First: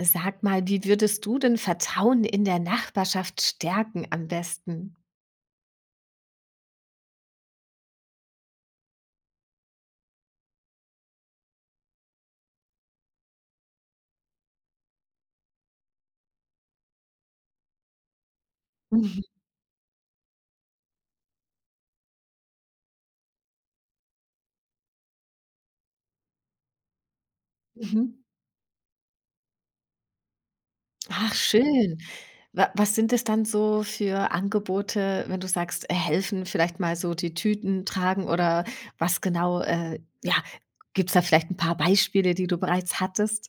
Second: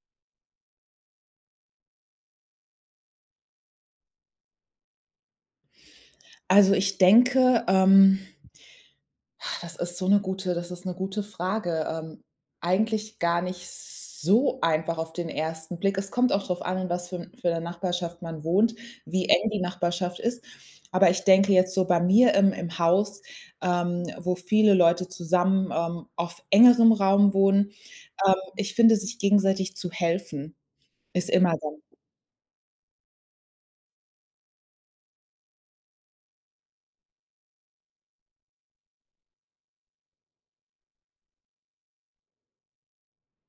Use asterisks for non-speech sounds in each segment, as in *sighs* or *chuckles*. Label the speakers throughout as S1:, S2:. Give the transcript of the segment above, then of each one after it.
S1: Sag mal, wie würdest du denn Vertrauen in der Nachbarschaft stärken am besten?
S2: Also, ich denke, ähm, *sighs* das ist so 'ne gute das ist 'ne gute Frage. Ähm, eigentlich gar nicht so einfach auf den ersten Blick. Es kommt auch drauf an, in was für 'n für 'ner Nachbarschaft man wohnt,
S1: Mhm.
S2: wie eng die Nachbarschaft ist. Aber ich denke jetzt so bei mir im im Haus, ähm, wo viele Leute zusammen, ähm, auf engerem Raum wohnen,
S1: Mhm.
S2: ähm, ich finde, sich gegenseitig zu helfen ist
S1: Ach,
S2: immer dann
S1: schön. Wa was sind es dann so für Angebote, wenn du sagst, helfen, vielleicht mal so die Tüten tragen oder was genau äh, ja, gibt's da vielleicht 'n paar Beispiele, die du bereits hattest?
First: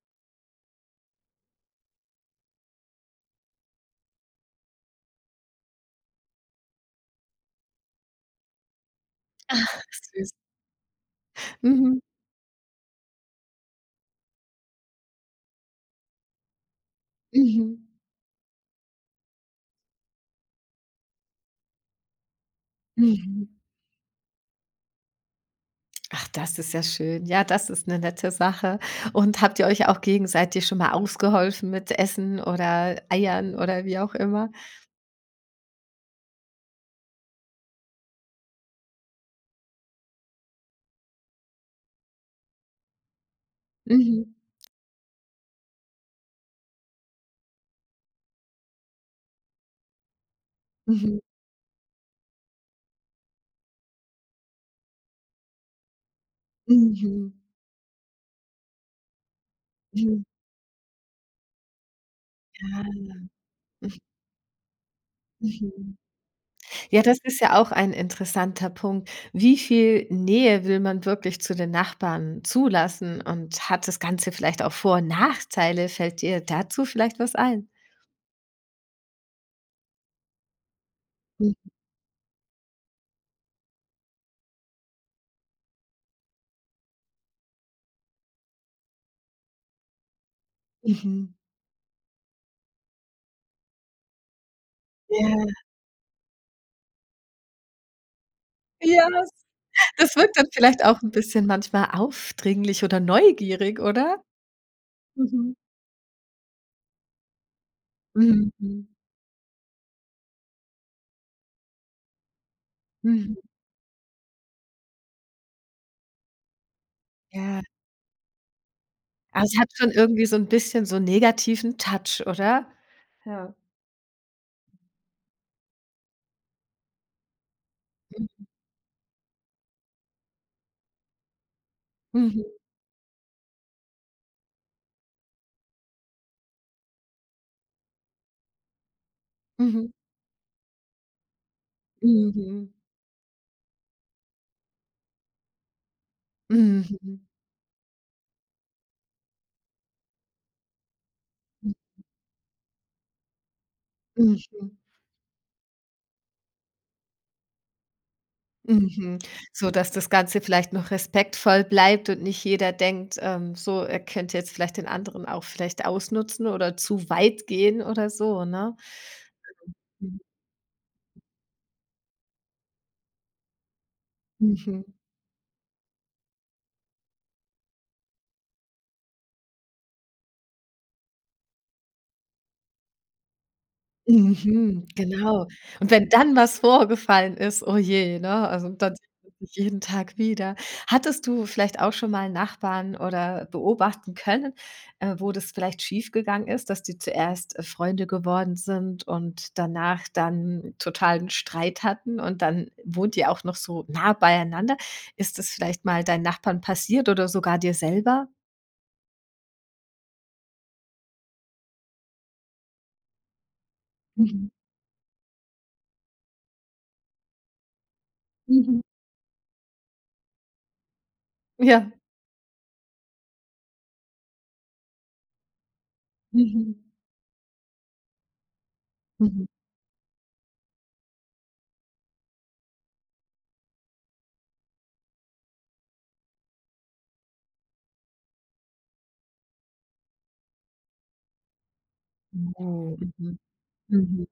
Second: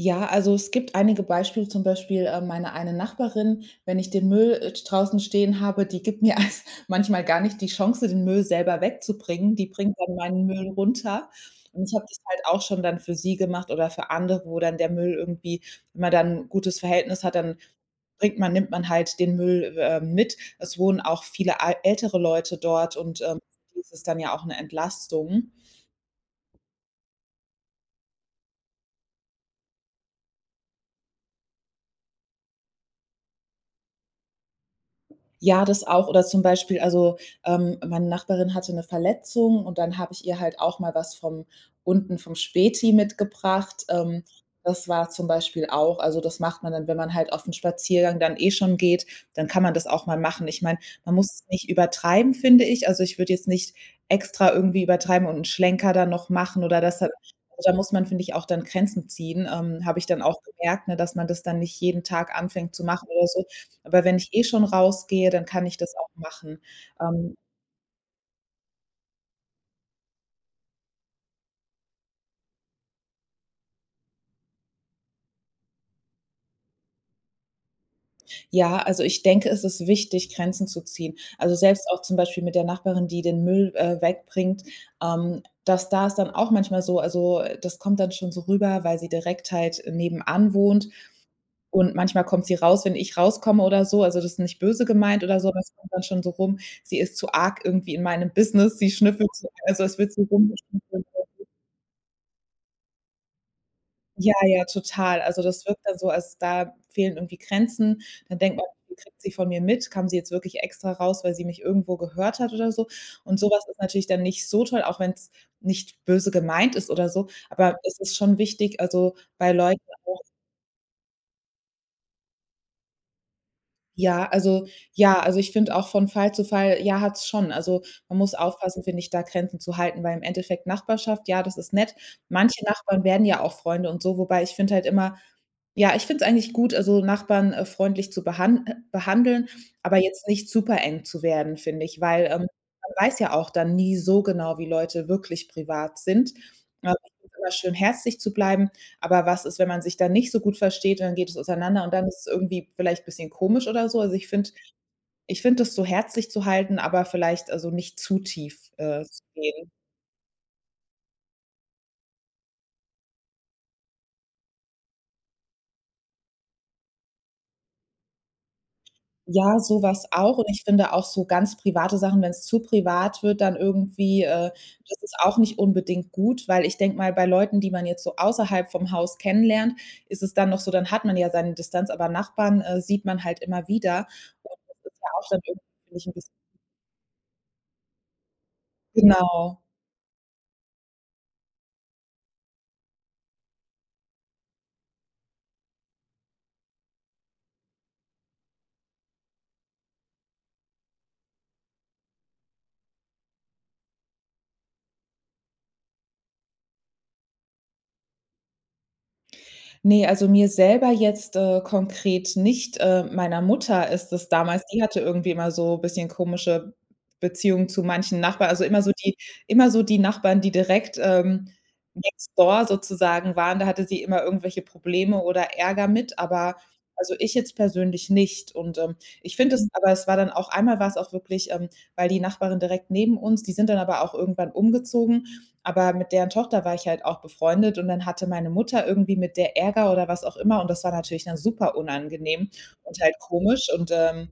S2: Ja, also, es gibt einige Beispiele, zum Beispiel, ähm, meine eine Nachbarin, wenn ich den Müll et draußen stehen habe, die gibt mir *chuckles* manchmal gar nicht die Chance, den Müll selber wegzubringen. Die
S1: Ach,
S2: bringt dann
S1: süß.
S2: meinen Müll runter. Und ich
S1: Mhm.
S2: habe das halt auch schon dann für sie gemacht oder für andere, wo dann der Müll irgendwie wenn man dann 'n gutes Verhältnis hat, dann
S1: Mhm.
S2: bringt man nimmt man halt den Müll w äh, mit. Es wohnen auch viele al ältere Leute dort und, ähm,
S1: Mhm.
S2: für die ist es dann ja auch 'ne Entlastung.
S1: Ach, das ist ja schön. Ja, das ist 'ne nette Sache. Und habt ihr euch auch gegenseitig schon mal ausgeholfen mit Essen oder Eiern oder wie auch immer?
S2: Ja, das auch oder zum Beispiel, also, ähm, meine Nachbarin hatte 'ne Verletzung und dann habe ich ihr halt auch mal was vom unten vom Späti mitgebracht. Ähm,
S1: Mhm.
S2: das war zum Beispiel auch also, das macht man dann, wenn man halt auf'n Spaziergang dann, eh, schon geht, dann kann man das auch mal machen. Ich meine, man
S1: Mhm.
S2: muss es nicht übertreiben, finde ich. Also, ich würde jetzt nicht extra irgendwie übertreiben und 'n Schlenker dann noch machen oder das da
S1: Mhm.
S2: Also, da muss man, finde ich, auch dann Grenzen ziehen. Ähm, habe ich dann
S1: Mhm.
S2: auch gemerkt, ne, dass man das dann nicht jeden Tag anfängt
S1: Ah,
S2: zu machen oder
S1: ja.
S2: so. Aber wenn ich eh schon rausgehe, dann kann ich das
S1: Mhm.
S2: auch machen,
S1: Ja, das
S2: ähm
S1: ist ja auch ein interessanter Punkt. Wie viel Nähe will man wirklich zu den Nachbarn zulassen? Und hat das Ganze vielleicht auch Vor und Nachteile? Fällt dir dazu vielleicht was ein?
S2: Ja, also ich denke, es ist wichtig, Grenzen zu ziehen. Also,
S1: Mhm.
S2: selbst auch zum Beispiel mit der Nachbarin, die den Müll, äh, wegbringt, ähm, das da ist dann auch manchmal so. Also, äh, das kommt dann schon so rüber, weil sie direkt halt nebenan wohnt.
S1: Mhm.
S2: Und manchmal kommt sie raus, wenn ich rauskomme oder so, also das ist nicht böse gemeint oder
S1: Ja.
S2: so, aber es kommt dann schon so rum. Sie ist zu arg irgendwie in meinem Business. Sie
S1: Ja,
S2: schnüffelt
S1: das
S2: so, also
S1: *snorts*
S2: es wird
S1: das
S2: so
S1: wirkt dann vielleicht auch 'n bisschen
S2: *unintelligible*
S1: manchmal aufdringlich oder neugierig, oder?
S2: Ja, ja, total. Also,
S1: Mhm.
S2: das wirkt dann so, als da fehlen irgendwie Grenzen. Dann denkt man:
S1: Mhm.
S2: „Wie viel kriegt sie von mir mit? Kam sie jetzt wirklich extra raus, weil sie mich irgendwo gehört hat oder so?“
S1: Mhm.
S2: Und sowas ist natürlich dann nicht so toll, auch wenn's nicht böse gemeint ist oder so.
S1: Ja.
S2: Aber es ist schon wichtig, also
S1: Ah,
S2: bei
S1: das hat
S2: Leuten
S1: schon
S2: auch
S1: irgendwie so 'n bisschen so 'n negativen Touch, oder? Ja.
S2: Ja, also ja, also ich finde auch von Fall zu Fall, ja, hat es schon. Also, man muss
S1: Mhm.
S2: aufpassen, finde ich, da Grenzen zu halten, weil im Endeffekt Nachbarschaft. Ja, das ist nett.
S1: Mhm.
S2: Manche Nachbarn werden ja auch Freunde und so. Wobei ich finde halt immer ja, ich finde es eigentlich gut, also Nachbarn, äh, freundlich zu behan äh, behandeln,
S1: Mhm.
S2: aber jetzt nicht supereng zu werden, finde ich. Weil, ähm,
S1: Mhm.
S2: man weiß ja auch dann nie so genau, wie Leute wirklich privat sind. *unintelligible*
S1: Mhm.
S2: immer schön herzlich zu bleiben. Aber was ist, wenn man sich dann nicht so gut versteht und dann geht es auseinander und
S1: Mhm.
S2: dann ist es irgendwie vielleicht bisschen komisch oder so? Also, ich finde
S1: Mhm.
S2: ich finde das so herzlich zu halten, aber vielleicht also nicht zu tief, äh,
S1: Mhm,
S2: zu gehen.
S1: so dass das ganze vielleicht noch respektvoll bleibt und nicht jeder denkt, ähm, so, er könnte jetzt vielleicht den anderen auch vielleicht ausnutzen oder zu weit gehen oder so, ne?
S2: Ja, sowas
S1: *unintelligible*
S2: auch. Und ich finde auch so ganz private Sachen, wenn es zu privat wird, dann irgendwie, äh
S1: Mhm.
S2: das ist auch nicht unbedingt gut. Weil ich denke mal, bei Leuten, die man jetzt so außerhalb vom Haus kennenlernt, ist es dann noch so, dann hat man ja seine Distanz, aber Nachbarn, äh, sieht man halt immer wieder. Und
S1: Mhm,
S2: das ist ja auch schon
S1: genau.
S2: irgendwie
S1: Und
S2: find ich
S1: wenn
S2: 'n bisschen
S1: dann was vorgefallen ist, oje, ne, also dann sieht man sich
S2: Genau.
S1: jeden Tag wieder. Hattest du vielleicht auch schonmal Nachbarn oder beobachten können, äh, wo das vielleicht schief gegangen ist, dass die zuerst, äh, Freunde geworden sind und danach dann totalen Streit hatten und dann wohnt ihr auch noch so nah beieinander? Ist das vielleicht mal deinen Nachbarn passiert oder sogar dir selber?
S2: Ne, also mir selber jetzt, äh, konkret nicht. Äh, meiner Mutter ist es
S1: Mhm.
S2: damals die hatte irgendwie immer so bisschen komische Beziehungen zu manchen Nachbarn. Also
S1: Mhm.
S2: immer so die immer so die Nachbarn, die direkt, ähm,
S1: Ja.
S2: next door sozusagen waren, da hatte sie immer irgendwelche Probleme oder Ärger mit, aber
S1: Mhm.
S2: also ich jetzt persönlich nicht. Und, ähm, ich
S1: Mhm.
S2: finde es aber es war dann auch einmal war's auch wirklich, ähm weil die Nachbarin direkt neben uns, die sind dann aber auch irgendwann umgezogen. Aber mit deren Tochter war ich halt auch befreundet, und dann hatte meine Mutter irgendwie mit der Ärger oder was auch immer, und das war natürlich dann super
S1: Ja,
S2: unangenehm und halt
S1: mhm.
S2: komisch. Und,
S1: Mhm.
S2: ähm,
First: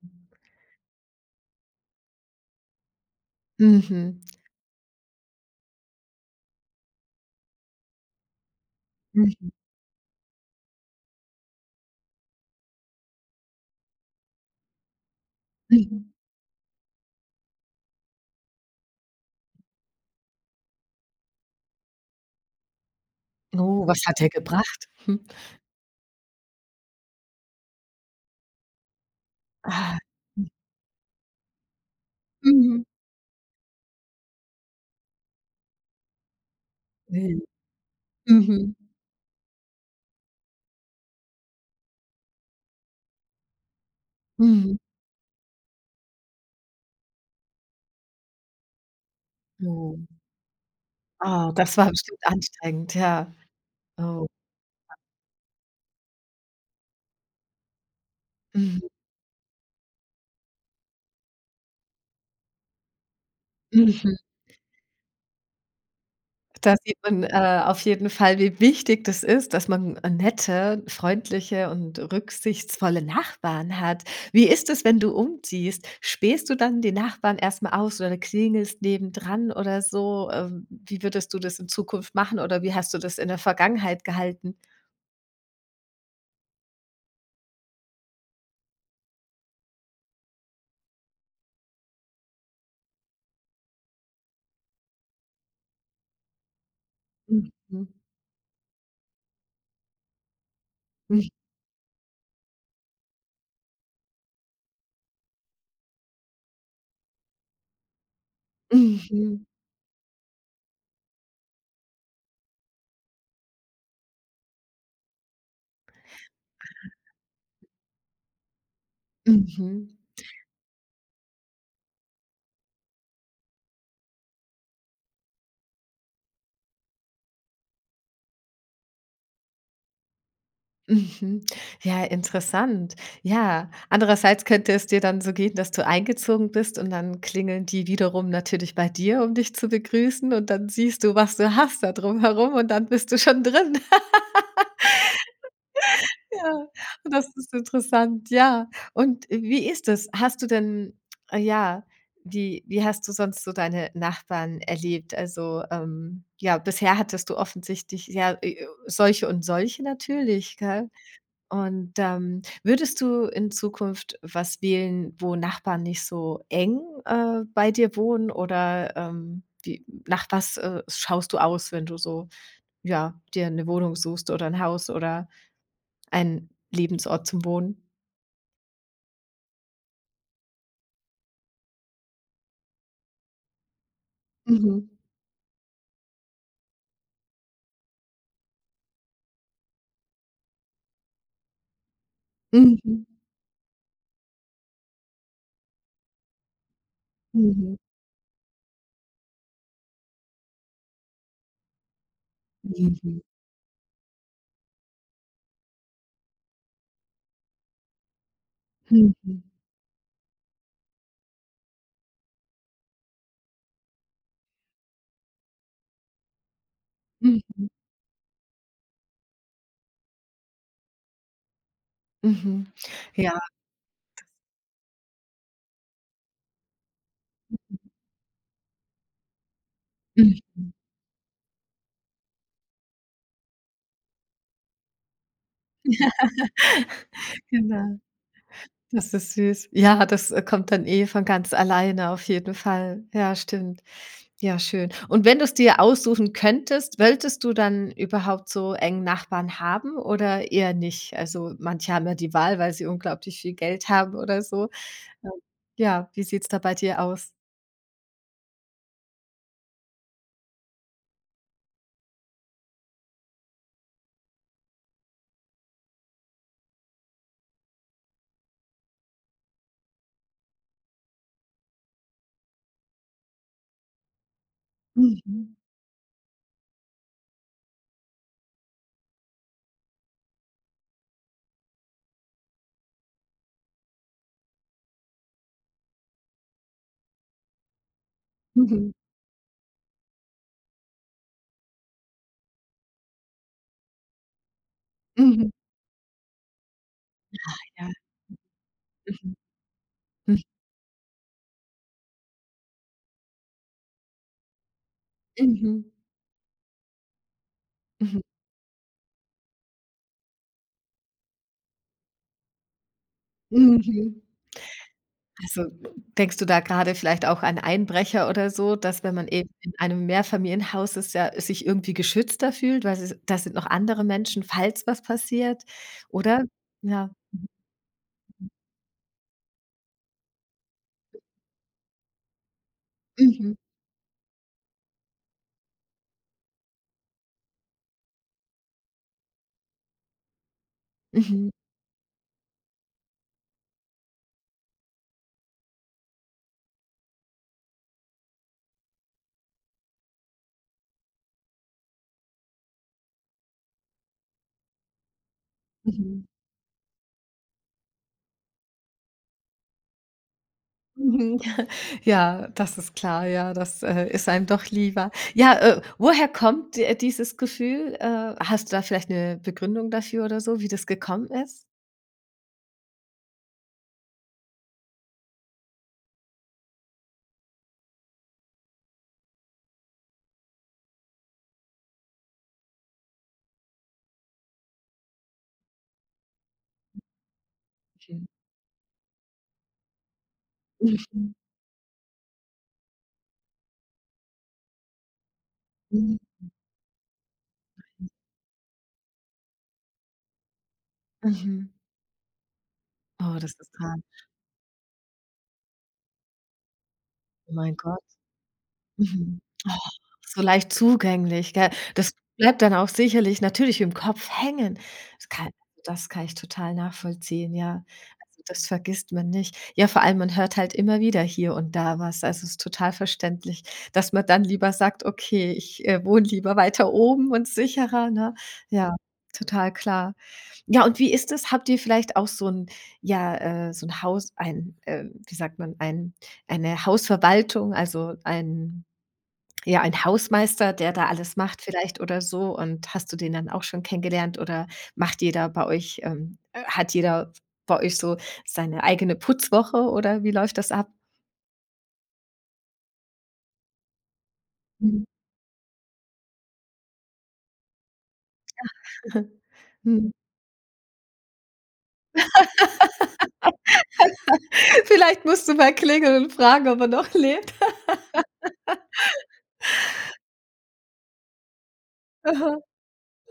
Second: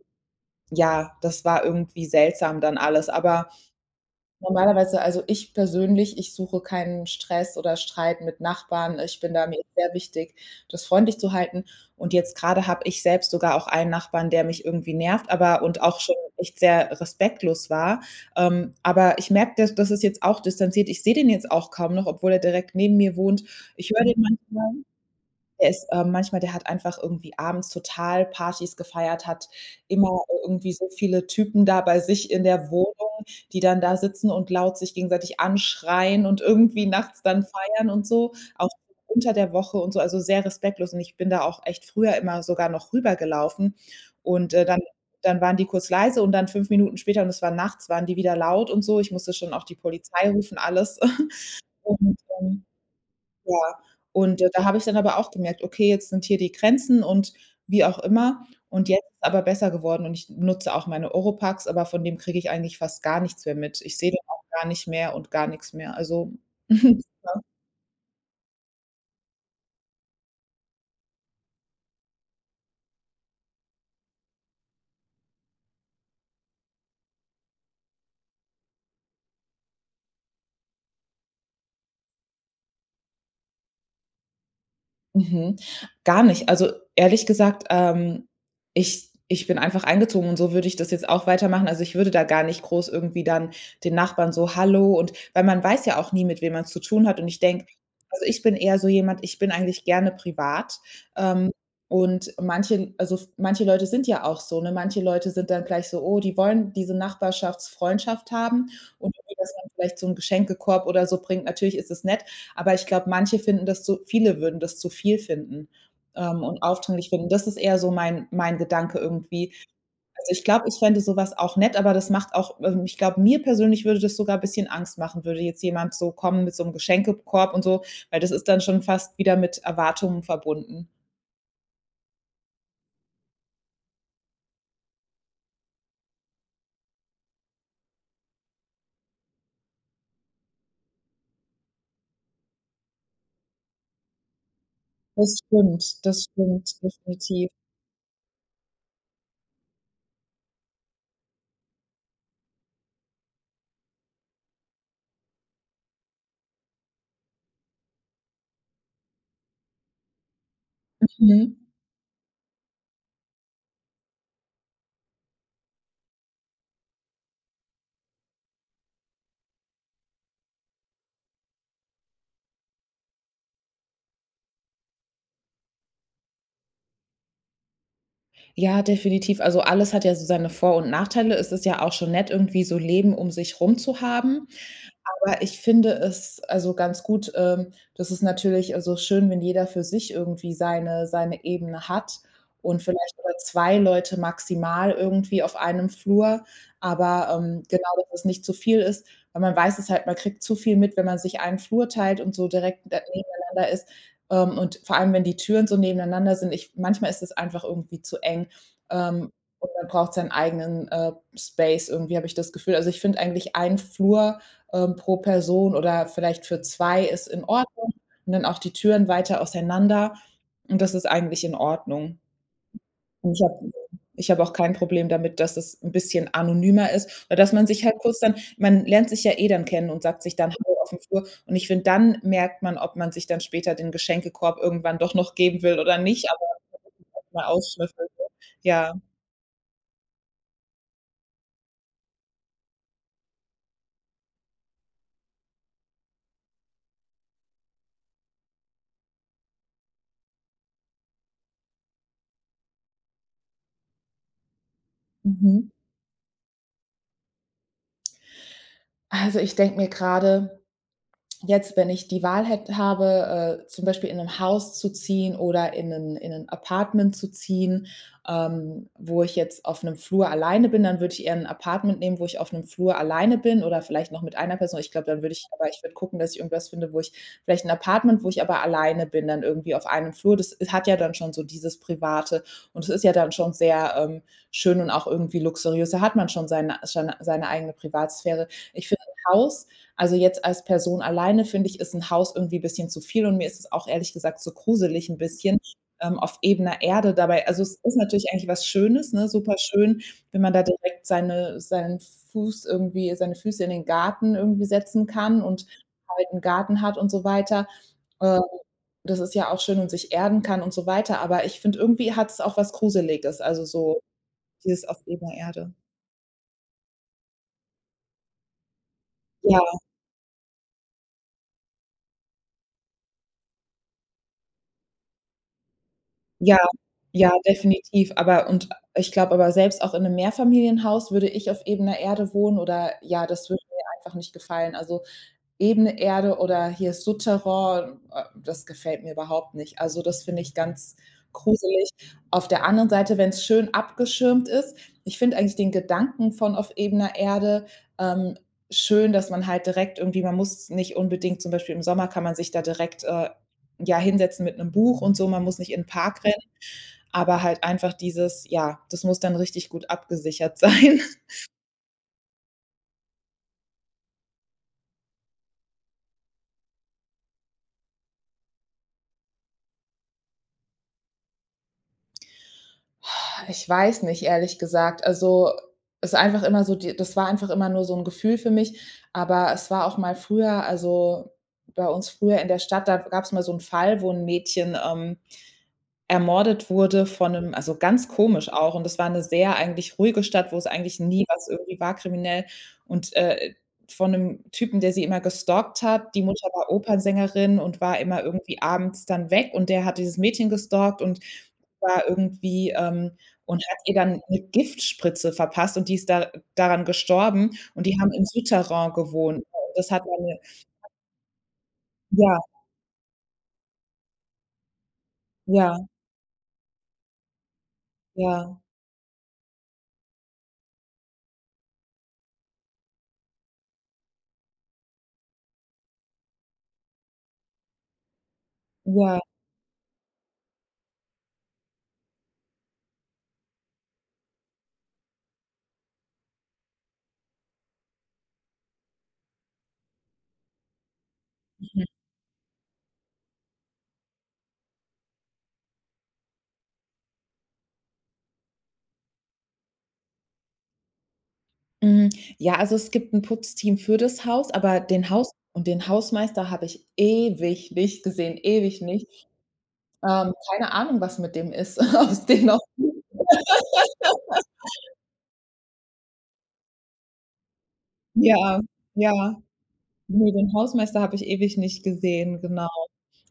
S2: ja, das war irgendwie seltsam dann alles. Aber,
S1: Mhm.
S2: normalerweise also, ich persönlich, ich suche keinen Stress oder Streit mit Nachbarn. Ich bin da
S1: Mhm.
S2: mir ist sehr wichtig, das freundlich zu halten. Und jetzt grade habe ich selbst sogar auch einen Nachbarn, der mich irgendwie nervt, aber und auch
S1: Mhm.
S2: schon echt sehr respektlos war. Ähm, aber ich merke, da das ist jetzt auch distanziert. Ich sehe den jetzt auch kaum noch, obwohl er direkt neben mir wohnt.
S1: Oh,
S2: Ich
S1: was
S2: höre
S1: hat
S2: den
S1: der
S2: manchmal,
S1: gebracht? *chuckles*
S2: der ist äh, manchmal, der hat einfach irgendwie abends total Partys gefeiert, hat
S1: Aha.
S2: immer
S1: Hm.
S2: irgendwie so viele Typen da bei sich in der
S1: Mhm.
S2: Wohnung, die dann da sitzen und laut sich gegenseitig anschreien und irgendwie nachts dann
S1: *unintelligible*
S2: feiern und so. Auch
S1: Mhm.
S2: unter der Woche und so, also sehr respektlos. Und ich bin da auch echt früher immer sogar noch rübergelaufen. Und, äh,
S1: Mhm.
S2: dann dann waren die kurz leise und dann 5 Minuten später, und es war nachts, waren die wieder laut und so. Ich musste schon auch die
S1: Oh.
S2: Polizei rufen, alles.
S1: Ah,
S2: *chuckles*
S1: das war
S2: Und,
S1: bestimmt
S2: ähm,
S1: anstrengend, ja.
S2: ja.
S1: Oh.
S2: Und da habe ich
S1: *unintelligible*
S2: dann aber auch gemerkt, okay, jetzt sind hier die Grenzen und, wie auch immer
S1: Mhm.
S2: und jetzt ist aber besser geworden. Und ich nutze auch meine Ohropax, aber von dem kriege ich eigentlich fast gar nichts mehr mit. Ich sehe
S1: Mhm.
S2: dann auch gar nicht mehr und gar nix mehr. Also
S1: Da sieht
S2: *chuckles*
S1: man,
S2: *unintelligible*
S1: äh, auf jeden Fall wie wichtig das ist, dass man n nette, freundliche und rücksichtsvolle Nachbarn hat. Wie ist es, wenn du umziehst? Spähst du dann den Nachbarn erst mal aus oder klingelst neben dran oder so? Ähm, wie würdest du das in Zukunft machen, oder wie hast du das in der Vergangenheit gehalten?
S2: Mhm. Gar nicht. Also ehrlich gesagt, ähm, ich ich bin einfach eingezogen, und so würde ich das jetzt auch weitermachen. Also, ich würde da gar nicht groß irgendwie dann den Nachbarn so „hallo“ und weil man weiß ja auch nie, mit wem man's zu tun hat. Und ich denke
S1: Mhm.
S2: also, ich bin eher so jemand ich bin eigentlich gerne privat.
S1: Mhm.
S2: Ähm, und manchen also, manche Leute sind ja auch so, ne? Manche Leute sind dann gleich so, oh, die wollen diese Nachbarschaftsfreundschaft haben und irgendwie,
S1: Mhm.
S2: dass man vielleicht so 'n Geschenkekorb oder so bringt. Natürlich ist das nett, aber ich glaube, manche finden das zu viele würden das zu viel finden, ähm, und
S1: Aha.
S2: aufdringlich finden. Das ist eher so mein mein Gedanke irgendwie.
S1: Mhm.
S2: Also, ich glaube, ich fände so was auch nett, aber das macht auch ähm, ich glaube, mir persönlich würde das sogar bisschen Angst machen, würde jetzt jemand so kommen mit so 'm Geschenkekorb und so, weil das ist dann schon fast wieder mit Erwartungen verbunden.
S1: Mhm. Ja, interessant. Ja, andererseits könnte es dir dann so gehen, dass du eingezogen bist und dann klingeln die wiederum natürlich bei dir, um dich zu begrüßen und dann siehst du, was du hast da drum herum und dann bist du schon drin.
S2: Das stimmt,
S1: *laughs*
S2: das
S1: Ja
S2: stimmt.
S1: und das
S2: Definitiv.
S1: ist interessant, ja. Und wie ist das? Hast du denn ja, wie wie hast du sonst so deine Nachbarn erlebt? Also, ähm, ja, bisher hattest du offensichtlich, ja, e solche und solche natürlich, gell?
S2: Mhm.
S1: Und, ähm, würdest du in Zukunft was wählen, wo Nachbarn nicht so eng, äh, bei dir wohnen oder, ähm, wie nach was, äh, schaust du aus, wenn du so ja, dir 'ne Wohnung suchst oder 'n Haus oder ein Lebensort zum Wohnen?
S2: Ja, definitiv. Also, alles hat ja so seine Vor und Nachteile. Es ist ja auch schon nett irgendwie, so Leben um sich rum zu haben.
S1: Mhm.
S2: Aber ich finde es also ganz gut ähm, das ist natürlich also schön, wenn jeder für sich irgendwie seine seine Ebene hat und
S1: Mhm.
S2: vielleicht oder 2 Leute maximal irgendwie auf einem Flur. Aber, ähm,
S1: Mhm.
S2: genau, dass das nicht zu viel ist. Weil man weiß es halt, man kriegt zu viel mit, wenn man sich einen Flur teilt und so direkt *unintelligible*
S1: Mhm.
S2: nebeneinander ist. Ähm, und vor allem, wenn die Türen so nebeneinander sind ich manchmal ist es einfach irgendwie zu eng, ähm,
S1: Mhm.
S2: und man braucht seinen, eigenen, äh, Space irgendwie, habe ich das Gefühl. Also, ich finde eigentlich ein Flur, äh, pro Person oder vielleicht für 2 ist in
S1: Mhm.
S2: Ordnung. Und dann auch die Türen weiter auseinander. Und das ist eigentlich in Ordnung.
S1: Mhm.
S2: Und
S1: Ja.
S2: ich habe *unintelligible* ich habe auch kein Problem damit, dass es 'n bisschen anonymer ist, aber dass man sich
S1: Mhm.
S2: halt kurz dann man lernt sich ja eh dann kennen und sagt sich dann
S1: Mhm.
S2: hallo auf dem Flur. Und ich finde, dann merkt man, ob man sich dann später den Geschenkekorb irgendwann doch noch geben will oder nicht, aber.
S1: *laughs* Genau.
S2: *unintelligible* Ja.
S1: Das ist süß. Ja, das kommt dann eh von ganz alleine auf jeden Fall. Ja, stimmt. Ja, schön. Und wenn du's dir aussuchen könntest, wolltest du dann überhaupt so eng Nachbarn haben oder eher nicht? Also, manche haben ja die Wahl, weil sie unglaublich viel Geld haben oder so. Ähm,
S2: Mhm.
S1: ja, wie sieht's da bei dir aus?
S2: Also, ich denke mir grade jetzt, wenn ich die Wahl hät habe, äh, zum Beispiel in 'n Haus zu ziehen oder in 'nen in 'nen Apartment zu ziehen, ähm, wo ich jetzt auf 'nem Flur alleine bin, dann würde ich eher 'n Apartment nehmen, wo ich auf 'nem Flur alleine bin oder vielleicht noch mit einer Person. Aber ich glaube, dann würde ich
S1: Mhm.
S2: aber ich würde gucken, dass ich irgendwas finde, wo ich vielleicht 'n Apartment, wo ich aber alleine bin dann irgendwie auf einem Flur. Das s hat ja dann schon so dieses Private. Und es ist ja dann schon sehr, ähm, schön und auch irgendwie luxuriös. Da hat man schon seine seine seine eigene Privatsphäre. Ich
S1: Mhm.
S2: finde, 'n Haus also, jetzt als Person alleine finde ich, ist 'n Haus irgendwie bisschen zu viel. Und mir ist es auch ehrlich gesagt zu gruselig 'n
S1: Mhm.
S2: bisschen, ähm, auf ebener Erde dabei.
S1: Ach
S2: Also, es
S1: ja.
S2: ist natürlich eigentlich was Schönes, ne,
S1: Mhm.
S2: super schön, wenn
S1: Mhm.
S2: man da direkt seine seinen Fuß irgendwie seine Füße in den Garten irgendwie setzen kann und
S1: Mhm.
S2: halt 'n Garten hat und so weiter.
S1: Mhm.
S2: Äh, das ist ja auch schön und sich erden kann und so weiter. Aber ich finde, irgendwie hat's auch was Gruseliges, also so
S1: Mhm.
S2: dieses auf ebener
S1: Also,
S2: Erde.
S1: denkst du da grade vielleicht auch an Einbrecher oder so, dass wenn man eben
S2: Ja.
S1: in einem Mehrfamilienhaus ist, ja sich irgendwie geschützter fühlt, weil sie da sind noch andere Menschen, falls was passiert oder?
S2: Ja,
S1: Ja.
S2: ja, definitiv. Aber
S1: Mhm. Mhm.
S2: und ich glaube aber, selbst auch in 'nem Mehrfamilienhaus würde ich auf ebener Erde wohnen oder ja, das
S1: Mhm.
S2: würde mir einfach nicht gefallen. Also, ebene Erde oder hier Soutterain, äh, das gefällt mir überhaupt nicht. Also, das finde ich ganz
S1: Mhm.
S2: gruselig. Auf der anderen Seite, wenn's schön abgeschirmt ist Ich finde eigentlich den Gedanken von auf ebener Erde, ähm, schön, dass man halt direkt irgendwie man muss nicht unbedingt zum Beispiel im Sommer kann man sich da direkt, äh, ja, hinsetzen mit 'nem Buch und so. Man muss nicht in Park
S1: Mhm.
S2: rennen, aber halt einfach dieses ja, das muss dann richtig gut abgesichert sein.
S1: Mhm.
S2: *laughs*
S1: *chuckles* Ja, das ist klar, ja. Das, äh, ist einem doch lieber. Ja, äh, woher kommt, äh, dieses Gefühl? Äh, hast du da vielleicht 'ne Begründung dafür oder so, wie das gekommen ist?
S2: *sighs* Ich weiß nicht, ehrlich gesagt. Also, es ist einfach immer so die das war einfach immer nur so 'n Gefühl für mich. Aber es war auch mal früher also, bei uns früher in der Stadt, da gab's mal so 'n Fall, wo 'n Mädchen, ähm, ermordet wurde von 'nem also, ganz
S1: Okay.
S2: komisch auch. Und das war 'ne sehr eigentlich ruhige Stadt, wo's eigentlich nie
S1: Mhm.
S2: was irgendwie war kriminell. Und, äh, von 'nem Typen, der sie immer gestalkt hat,
S1: Mhm.
S2: die Mutter
S1: Hm.
S2: war Opernsängerin und war
S1: *unintelligible*
S2: immer irgendwie abends dann weg, und der hat dieses Mädchen gestalkt und,
S1: Mhm.
S2: war irgendwie, ähm
S1: Oh, das
S2: und
S1: ist
S2: hat ihr
S1: hart.
S2: dann eine Giftspritze verpasst und die ist da daran gestorben,
S1: Mein
S2: und die
S1: Gott.
S2: haben im Soutterain
S1: Mhm,
S2: gewohnt.
S1: Oh,
S2: Das hat eine
S1: so leicht zugänglich, gell? Das
S2: Ja.
S1: bleibt dann auch sicherlich natürlich im Kopf hängen. Das kann
S2: Ja.
S1: das kann ich total nachvollziehen, ja.
S2: Ja.
S1: Das vergisst man nicht. Ja, vor allem, man hört halt immer wieder hier und da was. Also, es ist total verständlich, dass man dann lieber sagt: „Okay, ich, äh, wohne lieber weiter oben und sicherer.“ Ne? Ja,
S2: Ja.
S1: total klar. Ja, und wie ist das? Habt ihr vielleicht auch so 'n ja, äh, so 'n Haus, ein wie, ähm, sagt man, ein eine Hausverwaltung, also einen ja, einen Hausmeister, der da alles macht
S2: Mhm.
S1: vielleicht oder so? Und hast du den dann auch schon kennengelernt, oder macht jeder bei euch, ähm hat jeder bei euch so seine eigene Putzwoche, oder wie läuft das ab?
S2: Mm, ja, also, es gibt 'n Putzteam für das Haus, aber
S1: Mhm.
S2: den Haus und den Hausmeister habe ich ewig nicht gesehen, ewig nicht.
S1: *chuckles* Mhm.
S2: Ähm, keine Ahnung, was mit dem ist ob's den noch gibt. *laughs*
S1: *laughs* Vielleicht musst du mal klingeln und fragen, ob er noch lebt.
S2: Ja,
S1: *laughs*
S2: ja. Nö, den Hausmeister habe ich ewig nicht gesehen,
S1: Aha.
S2: genau.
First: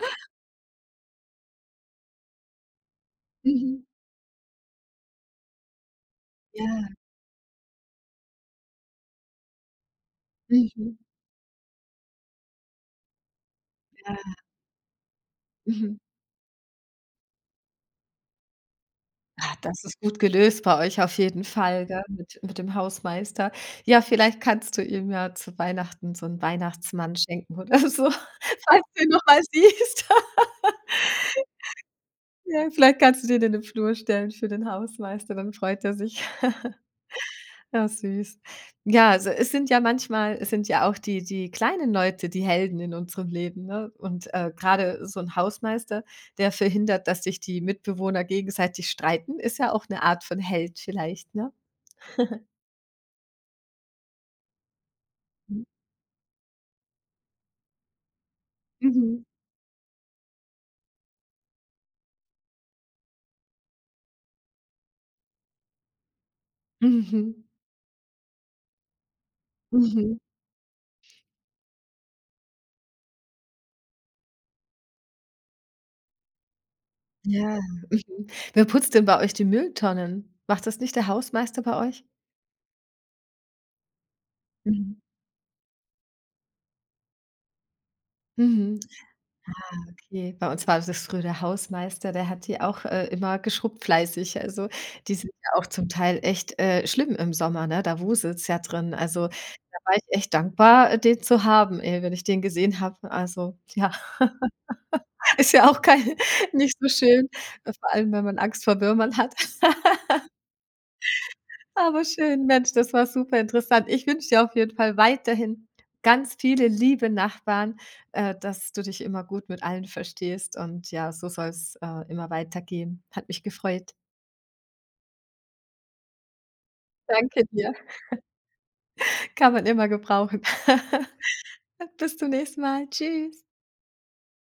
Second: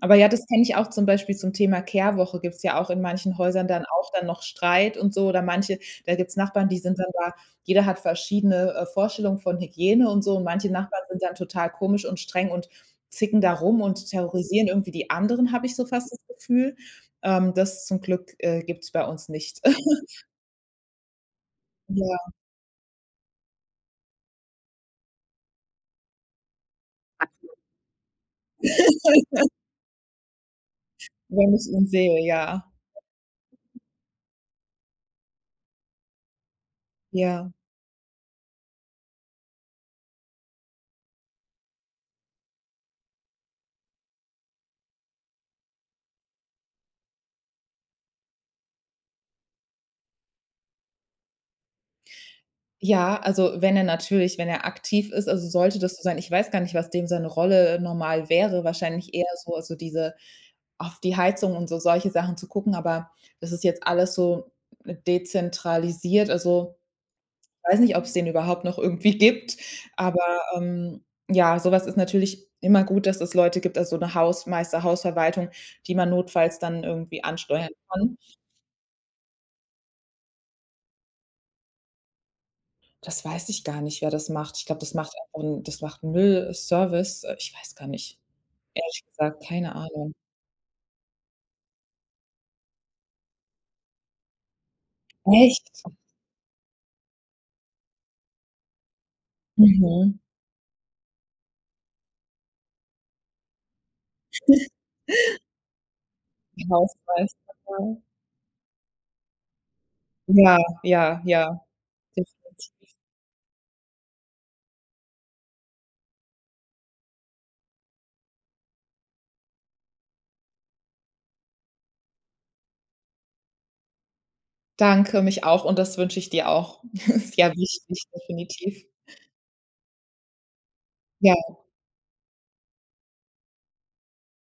S2: Aber ja, das kenne ich auch zum Beispiel zum Thema Kehrwoche, gibt's ja auch in manchen Häusern dann
S1: Mhm.
S2: auch dann noch Streit und so oder manche da gibt's Nachbarn, die
S1: Ja.
S2: sind dann da jeder hat verschiedene, äh, Vorstellungen von Hygiene und so. Und manche
S1: Mhm.
S2: Nachbarn sind dann total komisch und streng und zicken da rum und
S1: Ja.
S2: terrorisieren irgendwie die anderen, habe ich so
S1: Mhm.
S2: fast das Gefühl. Ähm, das zum Glück, äh, gibt's bei uns
S1: Ah
S2: nicht.
S1: ,das ist gut
S2: *chuckles*
S1: gelöst bei euch auf jeden Fall, gell,
S2: Ja.
S1: mit mit dem Hausmeister. Ja, vielleicht kannst du ihm ja zu Weihnachten so 'n Weihnachtsmann
S2: *unintelligible*
S1: schenken oder so, falls du ihn noch mal
S2: *laughs*
S1: siehst. *laughs*
S2: Wenn ich ihn sehe, ja.
S1: Ja, vielleicht kannst du den in den Flur stellen für den Hausmeister, dann freut er sich.
S2: Ja.
S1: *chuckles* Ja, süß. Ja, also, es sind ja manchmal es sind ja auch die die kleinen Leute, die Helden in unserem Leben, ne? Und, äh, grade so 'n Hausmeister, der verhindert, dass sich die Mitbewohner gegenseitig streiten. Ist ja auch 'ne Art von Held vielleicht, ne? *chuckles*
S2: Ja, also, wenn er natürlich wenn er aktiv ist also,
S1: Mhm.
S2: sollte das so sein, ich weiß gar nicht, was dem seine Rolle, äh, normal wäre, wahrscheinlich
S1: Mhm.
S2: eher so, also, diese auf die Heizung und so solche Sachen zu gucken, aber das ist jetzt alles so dezentralisiert. Also,
S1: Mhm.
S2: weiß nicht, ob's den überhaupt noch irgendwie gibt,
S1: Mhm.
S2: aber, ähm ja, so was ist natürlich immer gut, dass es Leute gibt, also, so 'ne Hausmeister, Hausverwaltung, die man notfalls dann irgendwie
S1: Ja,
S2: ansteuern kann.
S1: mhm. Wer putzt denn bei euch die Mülltonnen? Macht das nicht der Hausmeister bei euch?
S2: Das weiß ich gar nicht, wer das macht. Ich glaub, das
S1: Mhm.
S2: macht, äh, und das macht 'n Müll-Service. Äh, ich weiß gar nicht.
S1: Mhm.
S2: Ehrlich gesagt, keine
S1: Ah,
S2: Ahnung.
S1: okay. Bei uns war das früher der Hausmeister, der hat die auch, äh, immer geschrubbt fleißig. Also, die sind ja auch
S2: Echt?
S1: zum Teil echt, äh, schlimm im Sommer, ne? Da wuselts ja drin. Also, da war ich
S2: Mhm.
S1: echt dankbar, äh, den zu haben, ey, wenn ich den gesehen habe. Also, ja.
S2: *snorts*
S1: *laughs* Ist ja auch kein
S2: 'N
S1: nicht so schön,
S2: Hausmeister
S1: vor
S2: *unintelligible*
S1: allem, wenn man Angst vor Würmern hat. *laughs*
S2: Ja, ja, ja.
S1: Aber schön, Mensch,
S2: *unintelligible*
S1: das war superinteressant. Ich wünsche dir auf jeden Fall weiterhin ganz viele liebe Nachbarn, äh, dass du dich immer gut mit allen verstehst und ja, so soll's, äh, immer weitergehen. Hat mich gefreut.
S2: Danke mich auch und das wünsche ich dir auch. *snorts*
S1: Danke
S2: Sehr
S1: dir.
S2: wichtig,
S1: *chuckles*
S2: definitiv.
S1: Kann man immer gebrauchen. *chuckles*
S2: Ja.
S1: Bis zum nächsten Mal. Tschüss.